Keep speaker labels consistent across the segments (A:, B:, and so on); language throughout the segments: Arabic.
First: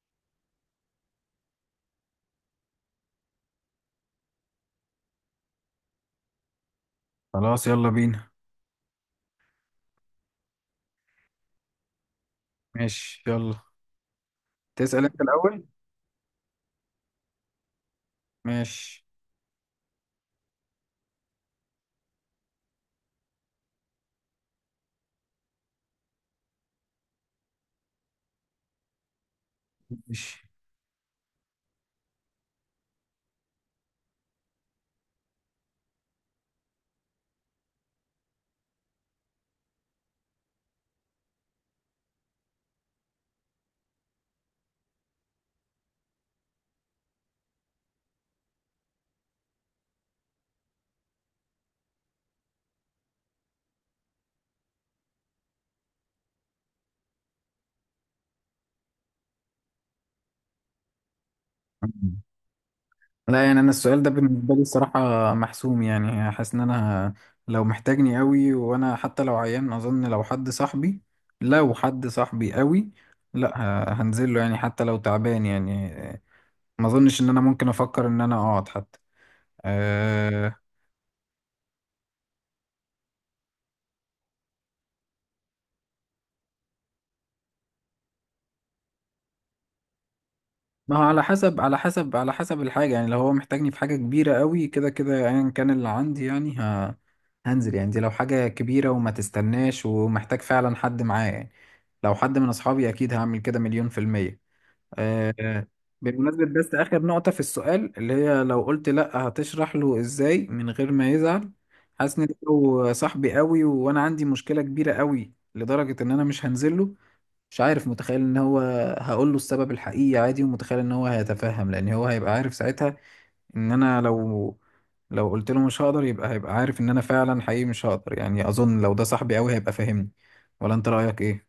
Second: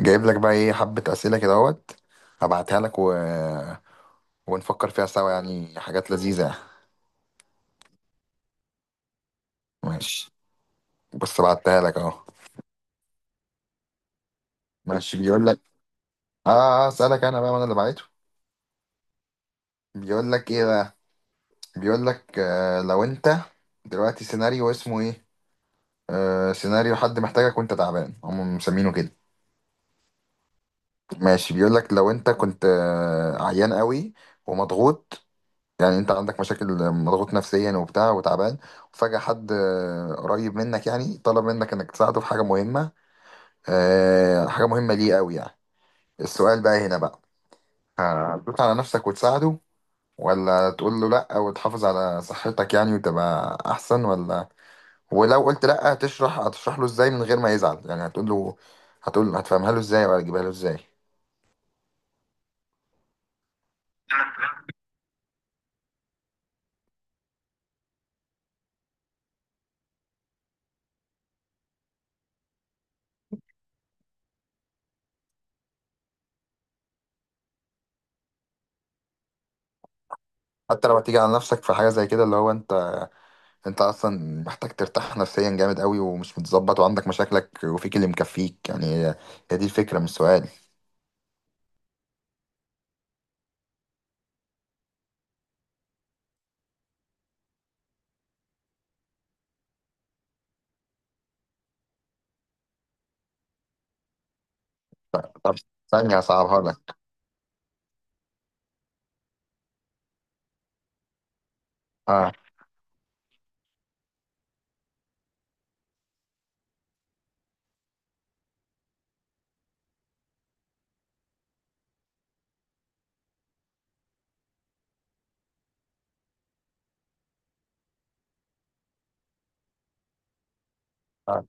A: جايب لك بقى ايه حبة أسئلة كده اهوت. هبعتها لك ونفكر فيها سوا، يعني حاجات لذيذة يعني.
B: خلاص يلا بينا.
A: ماشي، بص بعتها لك اهو.
B: ماشي يلا، تسأل
A: ماشي
B: انت
A: بيقول لك.
B: الأول.
A: اه. آه، اسألك انا بقى، ما انا اللي بعته.
B: ماشي
A: بيقول لك ايه بقى. بيقول لك آه لو انت دلوقتي، سيناريو اسمه ايه. آه سيناريو حد محتاجك وانت تعبان، هم مسمينه كده.
B: ماشي.
A: ماشي بيقول لك لو انت كنت عيان قوي ومضغوط، يعني انت عندك مشاكل، مضغوط نفسيا وبتاع وتعبان، وفجأة حد قريب منك يعني طلب منك انك تساعده في حاجة مهمة، حاجة مهمة ليه قوي يعني. السؤال بقى هنا بقى، هتدوس على نفسك وتساعده؟ ولا تقول له لا وتحافظ على صحتك يعني وتبقى احسن؟ ولا، ولو قلت لا، هتشرح له ازاي من غير ما يزعل؟ يعني هتقول له، هتقول هتفهمها له ازاي ولا تجيبها له ازاي؟
B: لا يعني انا السؤال ده بالنسبة لي الصراحة محسوم، يعني حاسس ان انا لو محتاجني قوي وانا حتى لو عيان، اظن لو حد صاحبي، لو حد صاحبي قوي، لا هنزل له يعني حتى لو تعبان يعني. ما اظنش ان انا ممكن افكر ان انا اقعد حتى. آه،
A: حتى لو هتيجي على نفسك في حاجة زي كده، اللي هو انت، انت اصلا محتاج ترتاح نفسيا جامد قوي، ومش متظبط وعندك مشاكلك وفيك اللي مكفيك. يعني هي، دي الفكره، مش سؤال.
B: ما هو على حسب، على حسب الحاجة، يعني لو هو محتاجني في حاجة كبيرة قوي كده كده ايا كان اللي عندي يعني هنزل يعني. دي لو حاجة كبيرة وما تستناش ومحتاج فعلا حد معايا يعني. لو حد من أصحابي أكيد هعمل كده 100%.
A: طب،
B: آه.
A: ثانيه
B: بالمناسبة
A: هصعبها
B: بس
A: لك.
B: آخر نقطة في السؤال، اللي هي لو قلت لأ هتشرح له إزاي من غير ما يزعل. حاسس إن
A: اه.
B: لو صاحبي قوي وأنا عندي مشكلة كبيرة قوي لدرجة إن أنا مش هنزله، مش عارف، متخيل ان هو، هقول له السبب الحقيقي عادي ومتخيل ان هو هيتفهم، لان هو هيبقى عارف ساعتها ان انا لو قلت له مش هقدر، يبقى هيبقى عارف ان انا فعلا حقيقي مش هقدر. يعني اظن لو ده صاحبي قوي هيبقى فاهمني. ولا انت رأيك
A: اه.
B: ايه؟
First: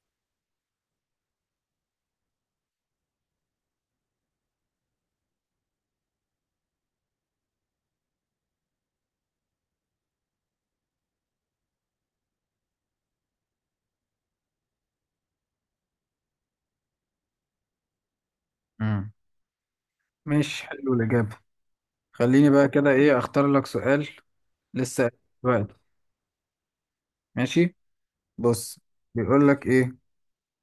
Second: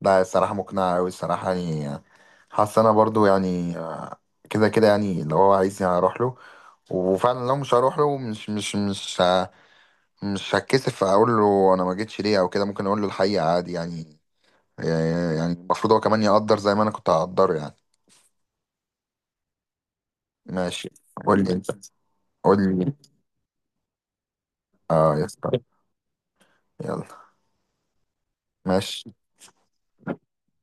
A: لا الصراحه مقنعه قوي الصراحه يعني. حاسس انا برضو يعني، كده كده يعني لو هو عايزني هروح له. وفعلا لو مش هروح له، مش هتكسف اقول له انا ما جيتش ليه او كده. ممكن اقول له الحقيقه عادي يعني. يعني المفروض هو كمان يقدر زي ما انا كنت هقدره يعني.
B: امم ماشي،
A: ماشي،
B: حلو الإجابة.
A: قول لي انت.
B: خليني
A: قول
B: بقى كده
A: لي.
B: ايه اختار لك سؤال. لسه
A: اه يا اسطى.
B: دلوقتي.
A: يلا.
B: ماشي، بص،
A: ماشي.
B: بيقول لك ايه.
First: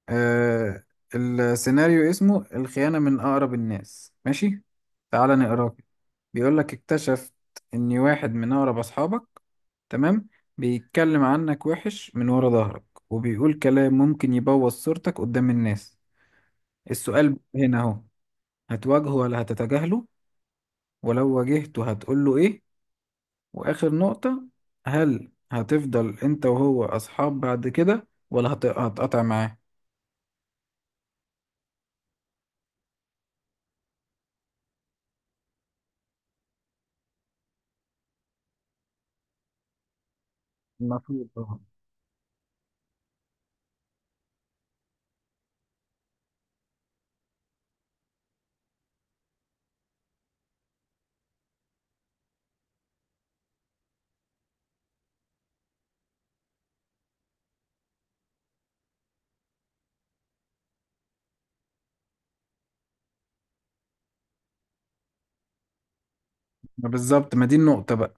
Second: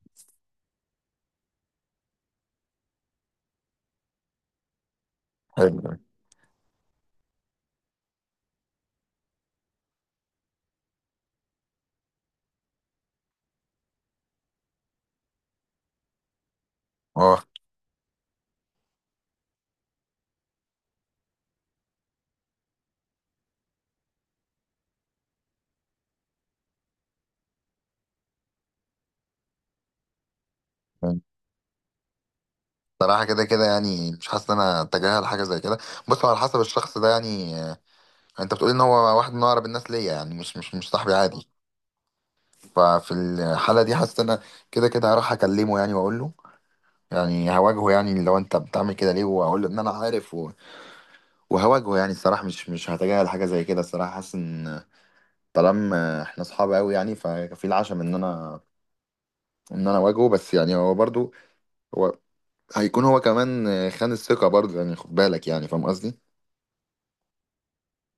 B: آه السيناريو اسمه الخيانة من أقرب الناس. ماشي، تعال نقراه
A: حلو.
B: كده. بيقول لك: اكتشفت إن واحد من أقرب أصحابك، تمام، بيتكلم عنك وحش من ورا ظهرك، وبيقول كلام ممكن يبوظ صورتك قدام الناس. السؤال
A: اه.
B: هنا أهو: هتواجهه ولا هتتجاهله؟ ولو واجهته هتقوله إيه؟ وآخر نقطة، هل هتفضل أنت وهو أصحاب بعد كده ولا هتقطع معاه؟
A: صراحة كده كده يعني مش حاسس ان انا اتجاهل حاجة زي كده. بص هو على حسب الشخص ده يعني، انت بتقول ان هو واحد من اقرب الناس ليا، يعني مش صاحبي
B: المفروض
A: عادي.
B: طبعا.
A: ففي الحالة دي حاسس ان انا كده كده هروح اكلمه، يعني واقول له، يعني هواجهه، يعني لو انت بتعمل كده ليه، واقول له ان انا عارف وهواجهه. يعني الصراحة مش هتجاهل حاجة زي كده الصراحة. حاسس ان طالما احنا اصحاب قوي، يعني ففي العشم ان انا، اواجهه. بس يعني هو برضو، هو، هيكون هو كمان خان الثقة برضه، يعني خد بالك، يعني فاهم قصدي؟
B: ما بالظبط، ما دي النقطة بقى.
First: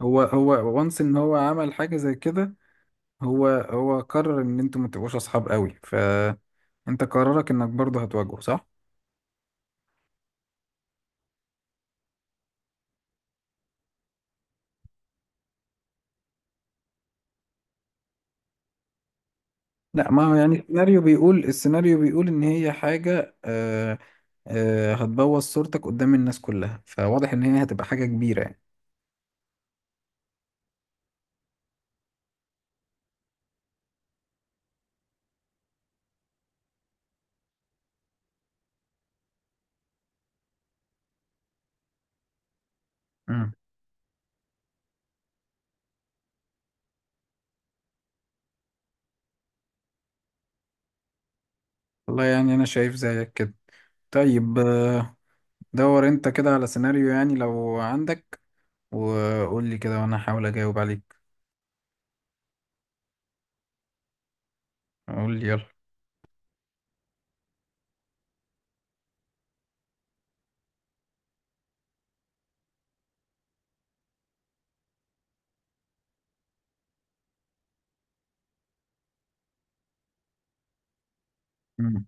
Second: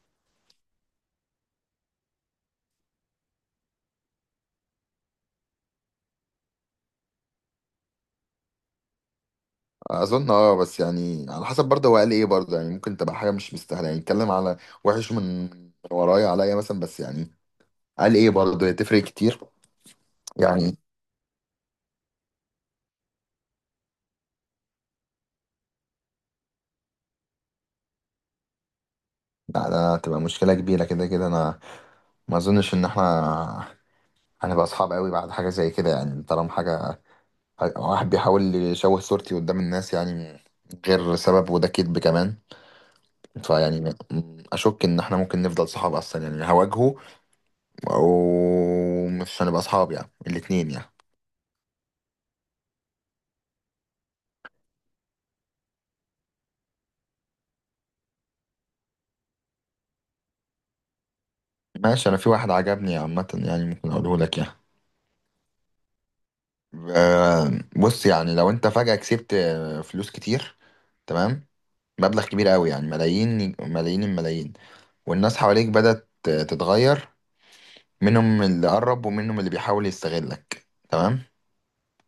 B: هو وانس ان هو عمل حاجة زي كده، هو قرر ان انتوا ما تبقوش اصحاب قوي، فانت قرارك انك برضه هتواجهه صح؟
A: أظن أه، بس يعني على حسب برضه هو قال إيه برضه، يعني ممكن تبقى حاجة مش مستاهلة، يعني اتكلم على وحش من ورايا عليا مثلا. بس يعني قال إيه برضه، هي تفرق كتير
B: لا ما هو يعني
A: يعني.
B: السيناريو بيقول، السيناريو بيقول ان هي حاجة آه هتبوظ صورتك قدام الناس كلها، فواضح ان هي هتبقى حاجة كبيرة يعني.
A: لا ده تبقى مشكلة كبيرة، كده كده أنا ما أظنش إن إحنا هنبقى أصحاب قوي بعد حاجة زي كده. يعني طالما حاجة، واحد بيحاول يشوه صورتي قدام الناس يعني من غير سبب، وده كذب كمان،
B: مم.
A: فيعني أشك إن إحنا ممكن نفضل صحاب أصلا، يعني هواجهه او مش هنبقى اصحاب، يعني الاتنين يعني.
B: والله يعني انا شايف زيك كده. طيب دور انت كده على سيناريو يعني لو عندك، وقول لي كده وانا هحاول اجاوب عليك.
A: ماشي، انا في واحد عجبني عامة، يعني ممكن اقوله لك يعني.
B: قول لي يلا.
A: آه، بص يعني لو انت فجأة كسبت فلوس كتير، تمام، مبلغ كبير قوي، يعني ملايين ملايين الملايين. والناس حواليك بدأت تتغير، منهم اللي قرب ومنهم اللي بيحاول يستغلك، تمام.
B: مم.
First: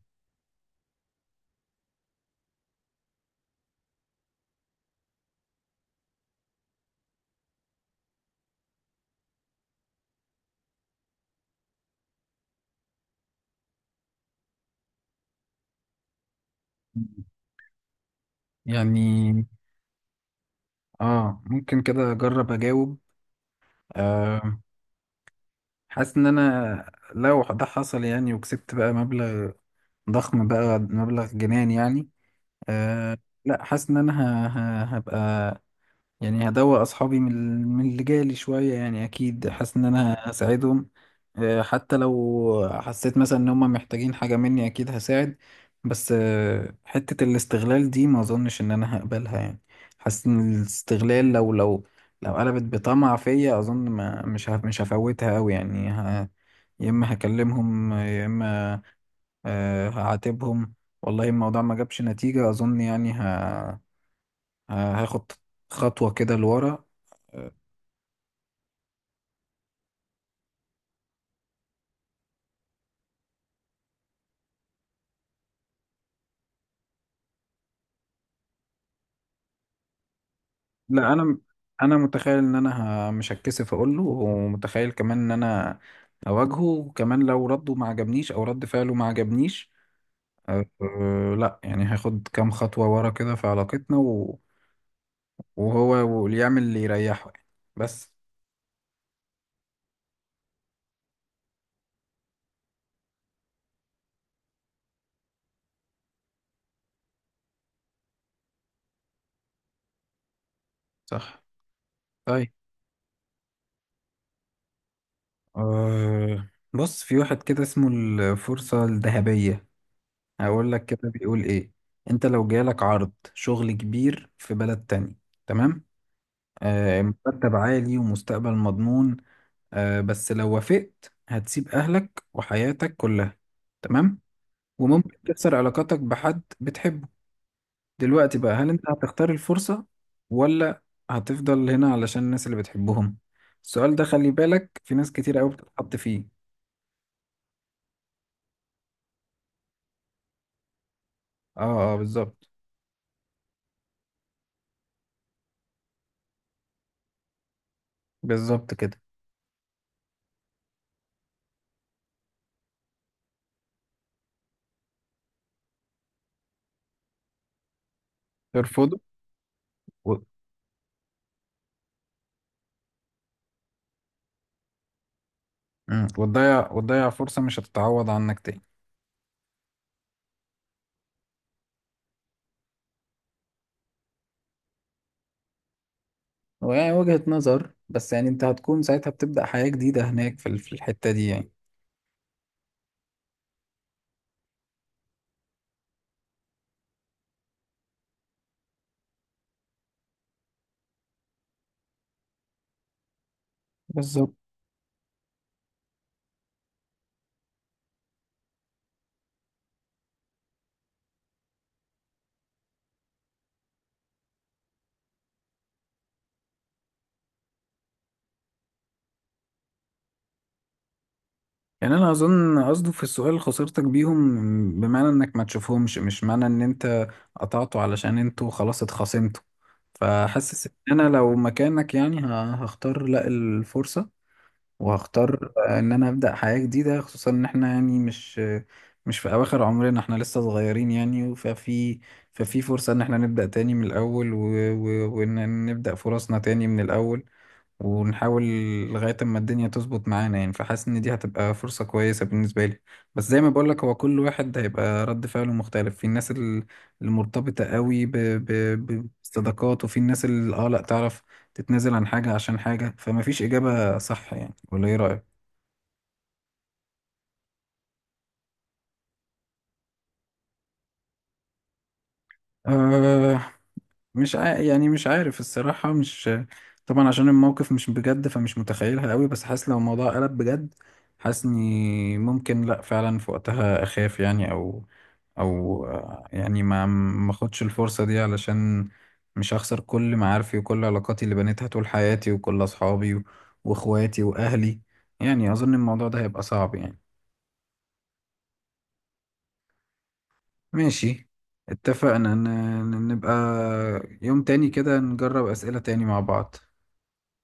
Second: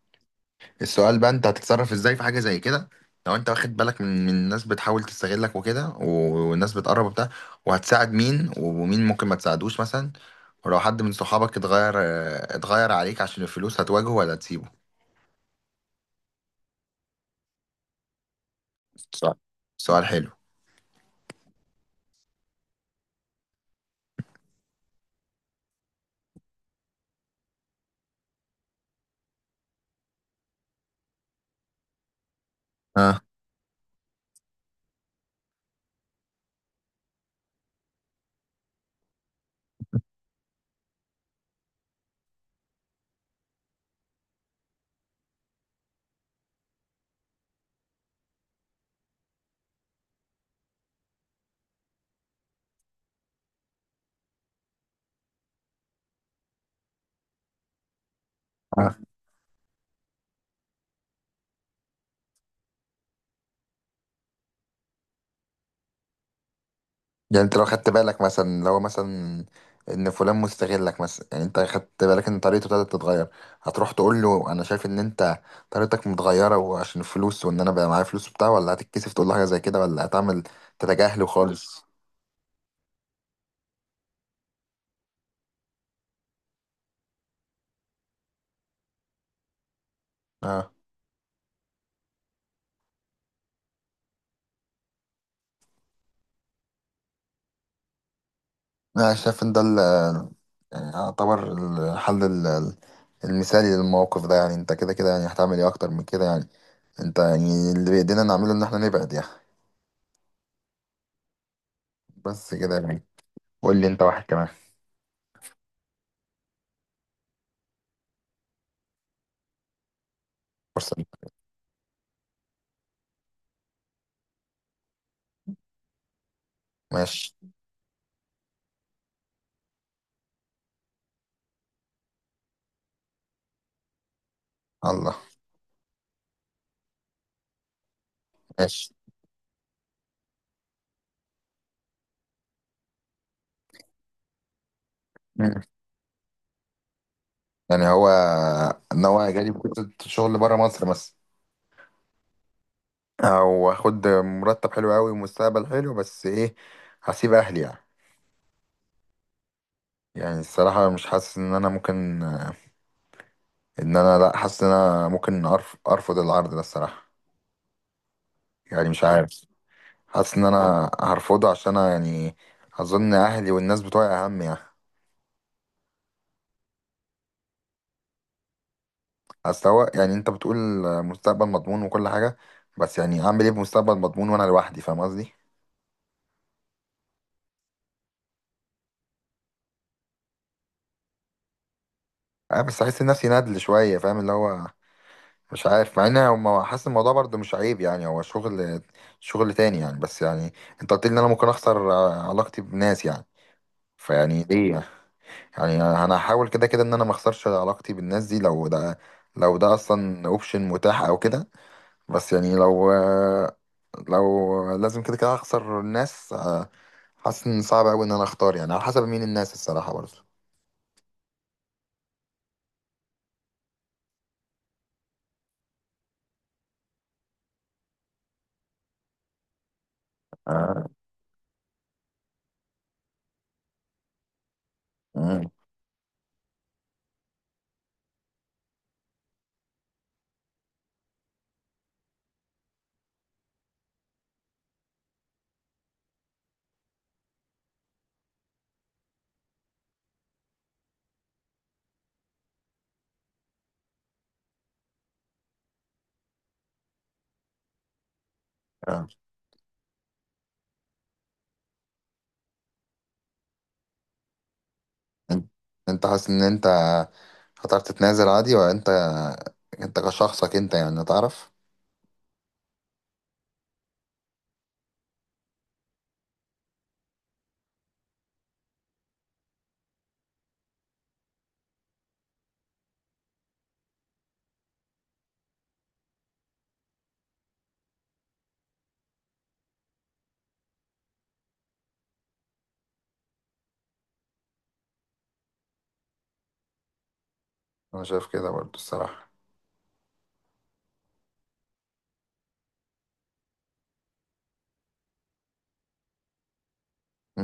A: السؤال بقى، انت هتتصرف ازاي في حاجه زي كده؟ لو انت واخد بالك من الناس بتحاول تستغلك وكده، والناس بتقرب وبتاع، وهتساعد مين، ومين ممكن ما تساعدوش مثلا؟ ولو حد من صحابك اتغير، اه، اتغير عليك عشان الفلوس، هتواجهه ولا تسيبه؟ سؤال.
B: يعني
A: سؤال حلو.
B: اه ممكن كده اجرب اجاوب. آه حاسس ان انا لو ده حصل يعني، وكسبت بقى مبلغ ضخم، بقى مبلغ جنان يعني. آه.
A: اه،
B: لا حاسس ان انا ه- هبقى، يعني هدوق اصحابي من من اللي جالي شويه، يعني اكيد حاسس ان انا هساعدهم. حتى لو حسيت مثلا ان هم محتاجين حاجه مني اكيد هساعد. بس حته الاستغلال دي ما اظنش ان انا هقبلها يعني. حاسس ان الاستغلال لو، لو قلبت بطمع فيا، اظن ما مش هفوتها قوي يعني. يا اما هكلمهم، يا اما هعاتبهم. والله، الموضوع ما جابش نتيجه اظن يعني، هاخد خطوه كده لورا.
A: يعني انت لو خدت بالك مثلا، لو مثلا ان فلان مستغلك مثلا، يعني انت خدت بالك ان طريقته ابتدت تتغير، هتروح تقول له انا شايف ان انت طريقتك متغيره وعشان الفلوس، وان انا بقى معايا فلوس وبتاع؟ ولا هتتكسف تقول له حاجه زي كده ولا هتعمل
B: لا
A: تتجاهله
B: انا،
A: خالص؟
B: انا متخيل ان انا مش هتكسف اقول له، ومتخيل كمان ان انا اواجهه. وكمان لو رده ما عجبنيش او رد فعله ما عجبنيش، أه
A: اه.
B: أه، لا يعني هاخد كام خطوة ورا كده في علاقتنا، وهو اللي يعمل اللي يريحه يعني. بس.
A: انا شايف ان ده يعني يعتبر الحل المثالي للموقف ده. يعني انت كده كده يعني هتعمل ايه اكتر من كده يعني؟ انت يعني اللي بايدينا نعمله ان احنا نبعد يعني.
B: صح. طيب
A: بس كده يعني. قول لي انت واحد كمان.
B: أه بص، في واحد كده اسمه الفرصة الذهبية. هقول لك
A: فرصه ليك.
B: كده بيقول ايه: انت لو جالك عرض شغل كبير في بلد تاني، تمام،
A: ماشي.
B: مرتب عالي ومستقبل مضمون، بس لو وافقت هتسيب أهلك وحياتك كلها، تمام، وممكن
A: الله.
B: تكسر علاقاتك بحد بتحبه. دلوقتي بقى، هل أنت
A: ماشي.
B: هتختار الفرصة ولا هتفضل هنا علشان الناس اللي بتحبهم؟ السؤال ده خلي بالك في ناس كتير قوي
A: مم.
B: بتتحط فيه.
A: يعني هو ناوي جالي فرصة شغل بره مصر مثلا،
B: اه اه بالظبط.
A: او اخد مرتب حلو قوي ومستقبل حلو، بس ايه، هسيب اهلي يعني.
B: بالظبط كده.
A: يعني الصراحة مش حاسس ان انا ممكن ان انا، لا حاسس ان انا ممكن ارفض العرض ده الصراحة. يعني
B: ترفضه؟
A: مش عارف،
B: و...
A: حاسس ان انا هرفضه، عشان أنا يعني اظن اهلي والناس بتوعي اهم يعني.
B: مم. وتضيع، وتضيع فرصة مش هتتعوض عنك تاني.
A: اصل هو يعني انت بتقول مستقبل مضمون وكل حاجة، بس يعني اعمل ايه بمستقبل مضمون وانا لوحدي، فاهم قصدي؟
B: ويعني وجهة نظر، بس يعني انت هتكون ساعتها بتبدأ حياة جديدة هناك في في الحتة دي يعني.
A: اه بس احس نفسي ندل شوية، فاهم؟ اللي هو مش عارف، مع ان هو حاسس الموضوع برضه مش عيب، يعني هو شغل، شغل تاني يعني. بس يعني انت قلت لي ان انا ممكن اخسر علاقتي بناس يعني.
B: بالظبط.
A: فيعني ليه، انا هحاول كده كده ان انا ما اخسرش علاقتي بالناس دي، لو ده، لو ده اصلا اوبشن متاح او كده. بس يعني لو لو لازم كده كده اخسر الناس، حاسس ان صعب قوي ان انا اختار، يعني على حسب مين الناس الصراحة برضه.
B: يعني انا اظن قصده في السؤال خسارتك بيهم بمعنى انك ما تشوفهمش، مش معنى ان انت قطعته علشان انتوا خلاص اتخاصمتوا. فحاسس
A: آه.
B: ان انا لو مكانك يعني هختار لا الفرصة،
A: مم.
B: وهختار ان انا ابدأ حياة جديدة، خصوصا ان احنا يعني مش مش في اواخر عمرنا، احنا لسه صغيرين يعني، ففي فرصة ان احنا نبدأ تاني من الاول وان نبدأ فرصنا تاني من الاول ونحاول لغاية اما الدنيا تظبط معانا يعني. فحاسس ان دي هتبقى فرصة كويسة بالنسبة لي. بس زي ما بقولك، هو كل واحد هيبقى رد فعله مختلف، في الناس المرتبطة قوي بالصداقات، وفي الناس اللي اه لا تعرف تتنازل عن حاجة عشان حاجة، فما فيش إجابة صح يعني. ولا ايه رأيك؟
A: انت انت حاسس ان انت هتعرف تتنازل عادي ولا انت، انت كشخصك انت يعني تعرف؟
B: آه مش عا... يعني مش عارف الصراحة، مش، طبعا عشان الموقف مش بجد فمش متخيلها قوي، بس حاسس لو الموضوع قلب بجد، حاسس اني ممكن لا فعلا في وقتها اخاف يعني، او او يعني ما اخدش الفرصة دي علشان مش هخسر كل معارفي وكل علاقاتي اللي بنيتها طول حياتي وكل اصحابي واخواتي واهلي. يعني اظن الموضوع ده هيبقى صعب يعني.
A: انا شايف كده برضو الصراحة.
B: ماشي، اتفقنا نبقى يوم تاني كده نجرب اسئلة تاني مع بعض.